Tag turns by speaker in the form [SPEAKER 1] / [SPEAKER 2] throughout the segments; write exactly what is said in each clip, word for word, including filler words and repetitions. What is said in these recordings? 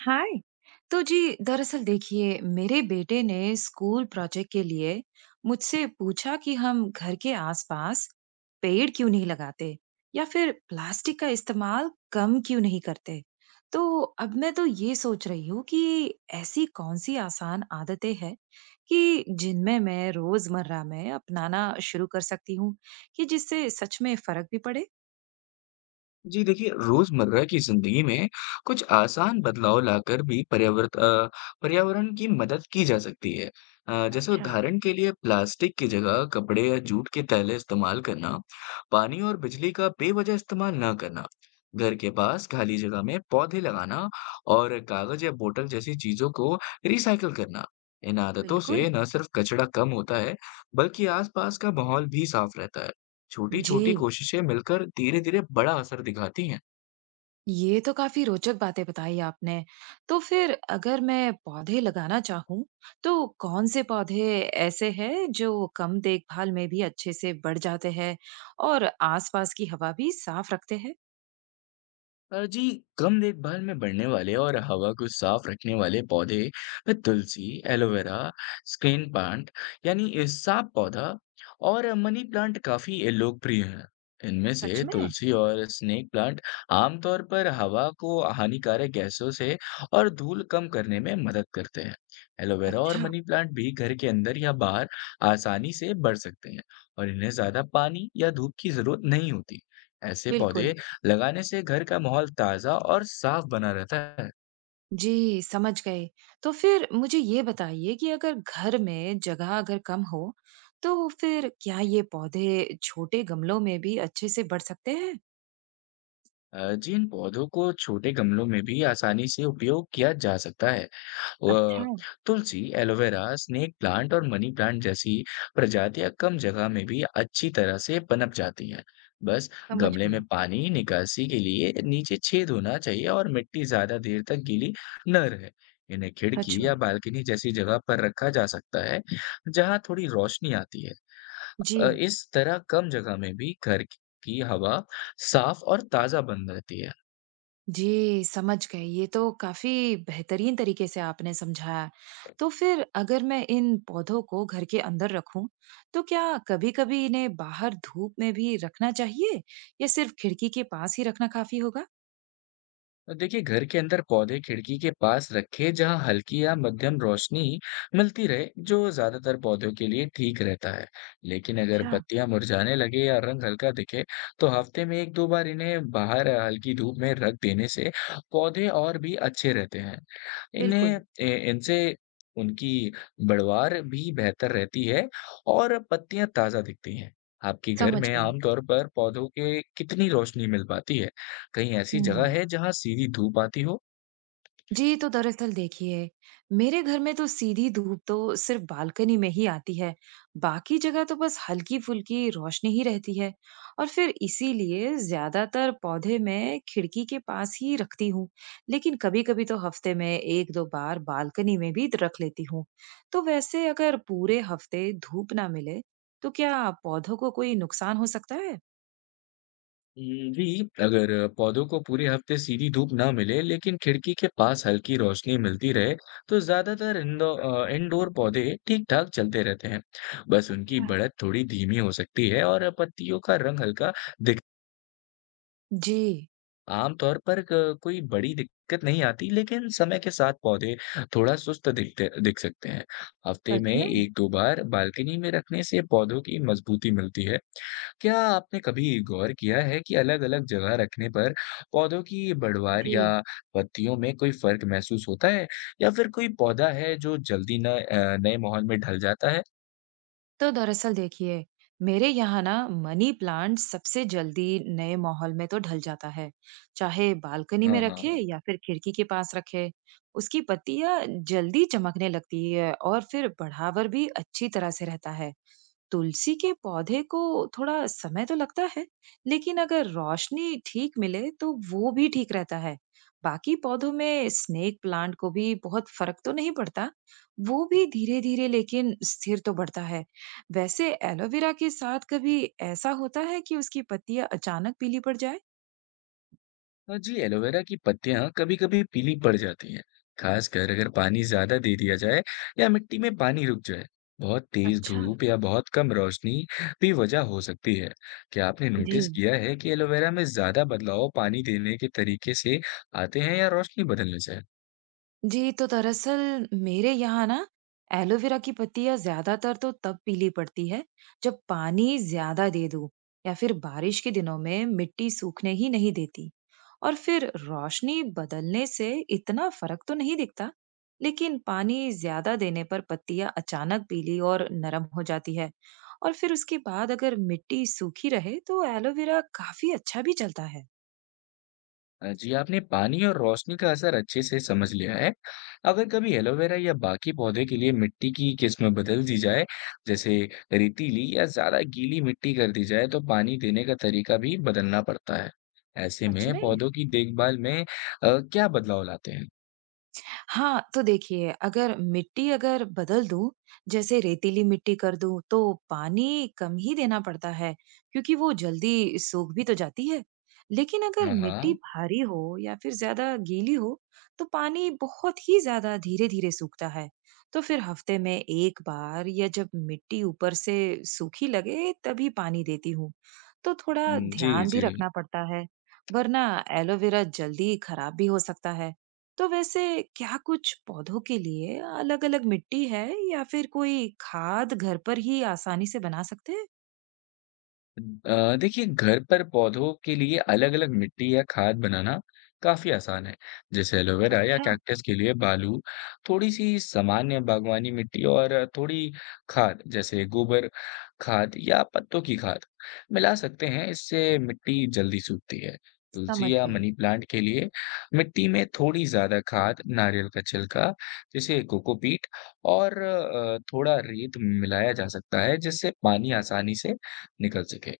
[SPEAKER 1] हाय। तो जी दरअसल देखिए, मेरे बेटे ने स्कूल प्रोजेक्ट के लिए मुझसे पूछा कि हम घर के आसपास पेड़ क्यों नहीं लगाते या फिर प्लास्टिक का इस्तेमाल कम क्यों नहीं करते। तो अब मैं तो ये सोच रही हूँ कि ऐसी कौन सी आसान आदतें हैं कि जिनमें मैं रोजमर्रा में अपनाना शुरू कर सकती हूँ कि जिससे सच में फर्क भी पड़े।
[SPEAKER 2] जी देखिए, रोज़मर्रा की ज़िंदगी में कुछ आसान बदलाव लाकर भी पर्यावर्त अ, पर्यावरण की मदद की जा सकती है। अ, जैसे
[SPEAKER 1] अच्छा।
[SPEAKER 2] उदाहरण के लिए प्लास्टिक की जगह कपड़े या जूट के थैले इस्तेमाल करना, पानी और बिजली का बेवजह इस्तेमाल ना करना, घर के पास खाली जगह में पौधे लगाना और कागज़ या बोतल जैसी चीज़ों को रिसाइकिल करना। इन आदतों से
[SPEAKER 1] बिल्कुल।
[SPEAKER 2] न सिर्फ कचरा कम होता है, बल्कि आसपास का माहौल भी साफ रहता है।
[SPEAKER 1] जी,
[SPEAKER 2] छोटी-छोटी कोशिशें मिलकर धीरे-धीरे बड़ा असर दिखाती हैं।
[SPEAKER 1] ये तो काफी रोचक बातें बताई आपने। तो फिर अगर मैं पौधे लगाना चाहूँ, तो कौन से पौधे ऐसे हैं जो कम देखभाल में भी अच्छे से बढ़ जाते हैं और आसपास की हवा भी साफ रखते हैं?
[SPEAKER 2] अ, जी, कम देखभाल में बढ़ने वाले और हवा को साफ रखने वाले पौधे अ, तुलसी, एलोवेरा, स्क्रीन प्लांट यानी अ, साफ पौधा और अ, मनी प्लांट काफ़ी अ, लोकप्रिय हैं। इनमें
[SPEAKER 1] सच
[SPEAKER 2] से
[SPEAKER 1] में?
[SPEAKER 2] तुलसी और स्नेक प्लांट आमतौर पर हवा को हानिकारक गैसों से और धूल कम करने में मदद करते हैं। एलोवेरा और
[SPEAKER 1] अच्छा।
[SPEAKER 2] मनी प्लांट भी घर के अंदर या बाहर आसानी से बढ़ सकते हैं और इन्हें ज़्यादा पानी या धूप की ज़रूरत नहीं होती। ऐसे पौधे
[SPEAKER 1] बिल्कुल।
[SPEAKER 2] लगाने से घर का माहौल ताज़ा और साफ बना रहता है।
[SPEAKER 1] जी, समझ गए। तो फिर मुझे ये बताइए कि अगर घर में जगह अगर कम हो, तो फिर क्या ये पौधे छोटे गमलों में भी अच्छे से बढ़ सकते हैं?
[SPEAKER 2] अ, जी, इन पौधों को छोटे गमलों में भी आसानी से उपयोग किया जा सकता है।
[SPEAKER 1] अच्छा।
[SPEAKER 2] व तुलसी, एलोवेरा, स्नेक प्लांट और मनी प्लांट जैसी प्रजातियां कम जगह में भी अच्छी तरह से पनप जाती हैं। बस
[SPEAKER 1] समझ
[SPEAKER 2] गमले में
[SPEAKER 1] गई।
[SPEAKER 2] पानी निकासी के लिए नीचे छेद होना चाहिए और मिट्टी ज्यादा देर तक गीली न रहे। इन्हें
[SPEAKER 1] सच
[SPEAKER 2] खिड़की
[SPEAKER 1] में।
[SPEAKER 2] या बालकनी जैसी जगह पर रखा जा सकता है, जहां थोड़ी रोशनी आती है। अ,
[SPEAKER 1] जी।
[SPEAKER 2] इस तरह कम जगह में भी घर की हवा साफ और ताजा बन रहती है।
[SPEAKER 1] जी, समझ गई। ये तो काफ़ी बेहतरीन तरीके से आपने समझाया। तो फिर अगर मैं इन पौधों को घर के अंदर रखूं, तो क्या कभी-कभी इन्हें बाहर धूप में भी रखना चाहिए या सिर्फ खिड़की के पास ही रखना काफ़ी होगा?
[SPEAKER 2] तो देखिए, घर के अंदर पौधे खिड़की के पास रखें, जहां हल्की या मध्यम रोशनी मिलती रहे, जो ज्यादातर पौधों के लिए ठीक रहता है। लेकिन अगर
[SPEAKER 1] अच्छा।
[SPEAKER 2] पत्तियां मुरझाने लगे या रंग हल्का दिखे, तो हफ्ते में एक दो बार इन्हें बाहर अ, हल्की धूप में रख देने से पौधे और भी अच्छे रहते हैं।
[SPEAKER 1] बिल्कुल।
[SPEAKER 2] इन्हें ए- इनसे उनकी बढ़वार भी बेहतर रहती है और पत्तियां ताजा दिखती हैं। आपके घर
[SPEAKER 1] समझ
[SPEAKER 2] में
[SPEAKER 1] गई।
[SPEAKER 2] आमतौर पर पौधों के कितनी रोशनी मिल पाती है? कहीं ऐसी जगह
[SPEAKER 1] हम्म।
[SPEAKER 2] है जहाँ सीधी धूप आती हो?
[SPEAKER 1] जी, तो दरअसल देखिए, मेरे घर में तो सीधी धूप तो सिर्फ बालकनी में ही आती है। बाकी जगह तो बस हल्की-फुल्की रोशनी ही रहती है और फिर इसीलिए ज़्यादातर पौधे मैं खिड़की के पास ही रखती हूँ। लेकिन कभी-कभी तो हफ्ते में एक दो बार बालकनी में भी रख लेती हूँ। तो वैसे अगर पूरे हफ्ते धूप ना मिले, तो क्या पौधों को कोई नुकसान हो सकता है?
[SPEAKER 2] हम्म, जी, अगर पौधों को पूरे हफ्ते सीधी धूप ना मिले, लेकिन खिड़की के पास हल्की रोशनी मिलती रहे, तो ज्यादातर इंडो अ, इंडोर पौधे ठीक-ठाक चलते रहते हैं। बस उनकी
[SPEAKER 1] अच्छा।
[SPEAKER 2] बढ़त थोड़ी धीमी हो सकती है और पत्तियों का रंग हल्का दिख।
[SPEAKER 1] जी।
[SPEAKER 2] आमतौर पर क कोई बड़ी दिक्कत नहीं आती, लेकिन समय के साथ पौधे थोड़ा सुस्त दिखते दिख सकते हैं। हफ्ते
[SPEAKER 1] सच
[SPEAKER 2] में
[SPEAKER 1] में?
[SPEAKER 2] एक दो बार बालकनी में रखने से पौधों की मजबूती मिलती है। क्या आपने कभी गौर किया है कि अलग-अलग जगह रखने पर पौधों की बढ़वार
[SPEAKER 1] जी।
[SPEAKER 2] या पत्तियों में कोई फर्क महसूस होता है? या फिर कोई पौधा है जो जल्दी न अ, नए माहौल में ढल जाता है?
[SPEAKER 1] तो दरअसल देखिए, मेरे यहाँ ना मनी प्लांट सबसे जल्दी नए माहौल में तो ढल जाता है, चाहे बालकनी
[SPEAKER 2] हाँ,
[SPEAKER 1] में
[SPEAKER 2] हाँ।
[SPEAKER 1] रखे
[SPEAKER 2] हाँ।
[SPEAKER 1] या फिर खिड़की के पास रखे। उसकी पत्तियां जल्दी चमकने लगती है और फिर बढ़ावर भी अच्छी तरह से रहता है। तुलसी के पौधे को थोड़ा समय तो लगता है, लेकिन अगर रोशनी ठीक मिले तो वो भी ठीक रहता है। बाकी पौधों में स्नेक प्लांट को भी बहुत फर्क तो नहीं पड़ता, वो भी धीरे-धीरे लेकिन स्थिर तो बढ़ता है। वैसे एलोवेरा के साथ कभी ऐसा होता है कि उसकी पत्तियां अचानक पीली पड़ जाए?
[SPEAKER 2] हाँ जी, एलोवेरा की पत्तियाँ कभी-कभी पीली पड़ जाती हैं, खासकर अगर पानी ज़्यादा दे दिया जाए या मिट्टी में पानी रुक जाए। बहुत तेज़
[SPEAKER 1] अच्छा।
[SPEAKER 2] धूप या बहुत कम रोशनी भी वजह हो सकती है। क्या आपने
[SPEAKER 1] जी।
[SPEAKER 2] नोटिस किया है कि एलोवेरा में ज़्यादा बदलाव पानी देने के तरीके से आते हैं या रोशनी बदलने से?
[SPEAKER 1] जी, तो दरअसल मेरे यहाँ ना एलोवेरा की पत्तियाँ ज़्यादातर तो तब पीली पड़ती है जब पानी ज़्यादा दे दूँ या फिर बारिश के दिनों में मिट्टी सूखने ही नहीं देती। और फिर रोशनी बदलने से इतना फर्क तो नहीं दिखता, लेकिन पानी ज़्यादा देने पर पत्तियाँ अचानक पीली और नरम हो जाती है। और फिर उसके बाद अगर मिट्टी सूखी रहे तो एलोवेरा काफ़ी अच्छा भी चलता है।
[SPEAKER 2] अ, जी, आपने पानी और रोशनी का असर अच्छे से समझ लिया है। अगर कभी एलोवेरा या बाकी पौधे के लिए मिट्टी की किस्म बदल दी जाए, जैसे रेतीली या ज़्यादा गीली मिट्टी कर दी जाए, तो पानी देने का तरीका भी बदलना पड़ता है। ऐसे
[SPEAKER 1] सच
[SPEAKER 2] में
[SPEAKER 1] में।
[SPEAKER 2] पौधों की देखभाल में अ, क्या बदलाव लाते हैं?
[SPEAKER 1] हाँ, तो देखिए अगर मिट्टी अगर बदल दूँ, जैसे रेतीली मिट्टी कर दूँ, तो पानी कम ही देना पड़ता है, क्योंकि वो जल्दी सूख भी तो जाती है। लेकिन अगर
[SPEAKER 2] हाँ,
[SPEAKER 1] मिट्टी
[SPEAKER 2] हाँ।
[SPEAKER 1] भारी हो या फिर ज़्यादा गीली हो, तो पानी बहुत ही ज़्यादा धीरे-धीरे सूखता है। तो फिर हफ्ते में एक बार या जब मिट्टी ऊपर से सूखी लगे, तभी पानी देती हूँ। तो थोड़ा
[SPEAKER 2] हुँ, जी,
[SPEAKER 1] ध्यान भी
[SPEAKER 2] जी।
[SPEAKER 1] रखना पड़ता है, वरना एलोवेरा जल्दी खराब भी हो सकता है। तो वैसे क्या कुछ पौधों के लिए अलग-अलग मिट्टी है या फिर कोई खाद घर पर ही आसानी से बना सकते हैं?
[SPEAKER 2] अ, देखिए, घर पर पौधों के लिए अलग-अलग मिट्टी या खाद बनाना काफ़ी आसान है। जैसे एलोवेरा या
[SPEAKER 1] अच्छा।
[SPEAKER 2] कैक्टस के लिए बालू, थोड़ी-सी सामान्य बागवानी मिट्टी और थोड़ी खाद जैसे गोबर खाद या पत्तों की खाद मिला सकते हैं, इससे मिट्टी जल्दी सूखती है। तुलसी
[SPEAKER 1] समझ
[SPEAKER 2] या
[SPEAKER 1] गई
[SPEAKER 2] मनी प्लांट के लिए मिट्टी में थोड़ी ज़्यादा खाद, नारियल का छिलका जैसे कोकोपीट और अ, थोड़ा रेत मिलाया जा सकता है, जिससे पानी आसानी से निकल सके।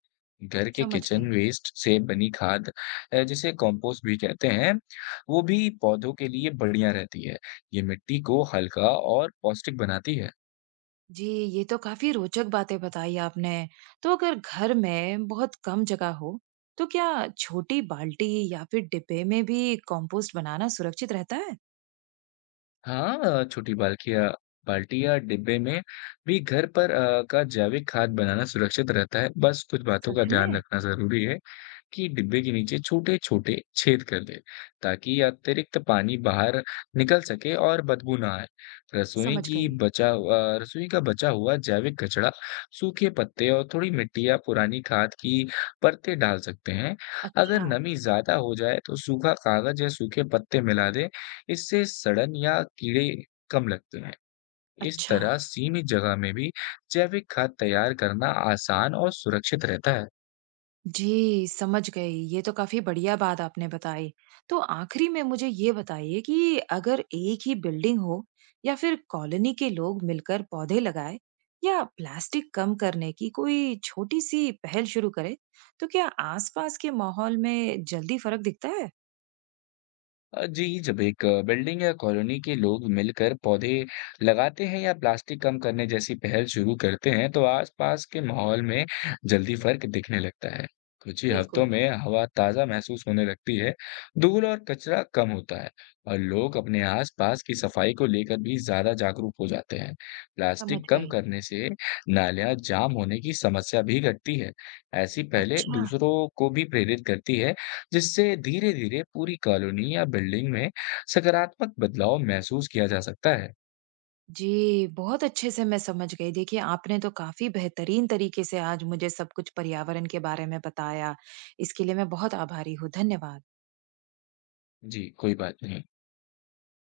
[SPEAKER 2] घर के
[SPEAKER 1] समझ
[SPEAKER 2] किचन
[SPEAKER 1] गई
[SPEAKER 2] वेस्ट से बनी खाद, अ, जिसे कंपोस्ट भी कहते हैं, वो भी पौधों के लिए बढ़िया रहती है। ये मिट्टी को हल्का और पौष्टिक बनाती है।
[SPEAKER 1] जी, ये तो काफी रोचक बातें बताई आपने। तो अगर घर में बहुत कम जगह हो, तो क्या छोटी बाल्टी या फिर डिब्बे में भी कंपोस्ट बनाना सुरक्षित रहता है?
[SPEAKER 2] हाँ, अ, छोटी बाल्टियाँ बाल्टी या डिब्बे में भी घर पर अ, का जैविक खाद बनाना सुरक्षित रहता है। बस कुछ बातों का
[SPEAKER 1] सच
[SPEAKER 2] ध्यान
[SPEAKER 1] में।
[SPEAKER 2] रखना ज़रूरी है। कि डिब्बे के नीचे छोटे-छोटे छेद कर दें, ताकि अतिरिक्त पानी बाहर निकल सके और बदबू ना आए। रसोई
[SPEAKER 1] समझ
[SPEAKER 2] की
[SPEAKER 1] गई।
[SPEAKER 2] बचा अ, रसोई का बचा हुआ जैविक कचरा, सूखे पत्ते और थोड़ी मिट्टी या पुरानी खाद की परतें डाल सकते हैं। अगर
[SPEAKER 1] अच्छा।
[SPEAKER 2] नमी ज़्यादा हो जाए तो सूखा कागज़ या सूखे पत्ते मिला दें, इससे सड़न या कीड़े कम लगते हैं। इस
[SPEAKER 1] अच्छा।
[SPEAKER 2] तरह सीमित जगह में भी जैविक खाद तैयार करना आसान और सुरक्षित रहता है।
[SPEAKER 1] जी, समझ गई। ये तो काफ़ी बढ़िया बात आपने बताई। तो आखिरी में मुझे ये बताइए कि अगर एक ही बिल्डिंग हो या फिर कॉलोनी के लोग मिलकर पौधे लगाएँ या प्लास्टिक कम करने की कोई छोटी-सी पहल शुरू करें, तो क्या आसपास के माहौल में जल्दी फ़र्क दिखता है?
[SPEAKER 2] अ, जी, जब एक अ, बिल्डिंग या कॉलोनी के लोग मिलकर पौधे लगाते हैं या प्लास्टिक कम करने जैसी पहल शुरू करते हैं, तो आसपास के माहौल में जल्दी फर्क दिखने लगता है। कुछ ही हफ्तों
[SPEAKER 1] बिल्कुल।
[SPEAKER 2] में हवा ताज़ा महसूस होने लगती है, धूल और कचरा कम होता है और लोग अपने आसपास की सफाई को लेकर भी ज़्यादा जागरूक हो जाते हैं।
[SPEAKER 1] समझ
[SPEAKER 2] प्लास्टिक कम
[SPEAKER 1] गई।
[SPEAKER 2] करने से नालियाँ जाम होने की समस्या भी घटती है। ऐसी पहलें
[SPEAKER 1] अच्छा।
[SPEAKER 2] दूसरों को भी प्रेरित करती है, जिससे धीरे धीरे पूरी कॉलोनी या बिल्डिंग में सकारात्मक बदलाव महसूस किया जा सकता है।
[SPEAKER 1] जी, बहुत अच्छे से मैं समझ गई। देखिए, आपने तो काफ़ी बेहतरीन तरीके से आज मुझे सब कुछ पर्यावरण के बारे में बताया। इसके लिए मैं बहुत आभारी हूँ। धन्यवाद।
[SPEAKER 2] जी, कोई बात नहीं।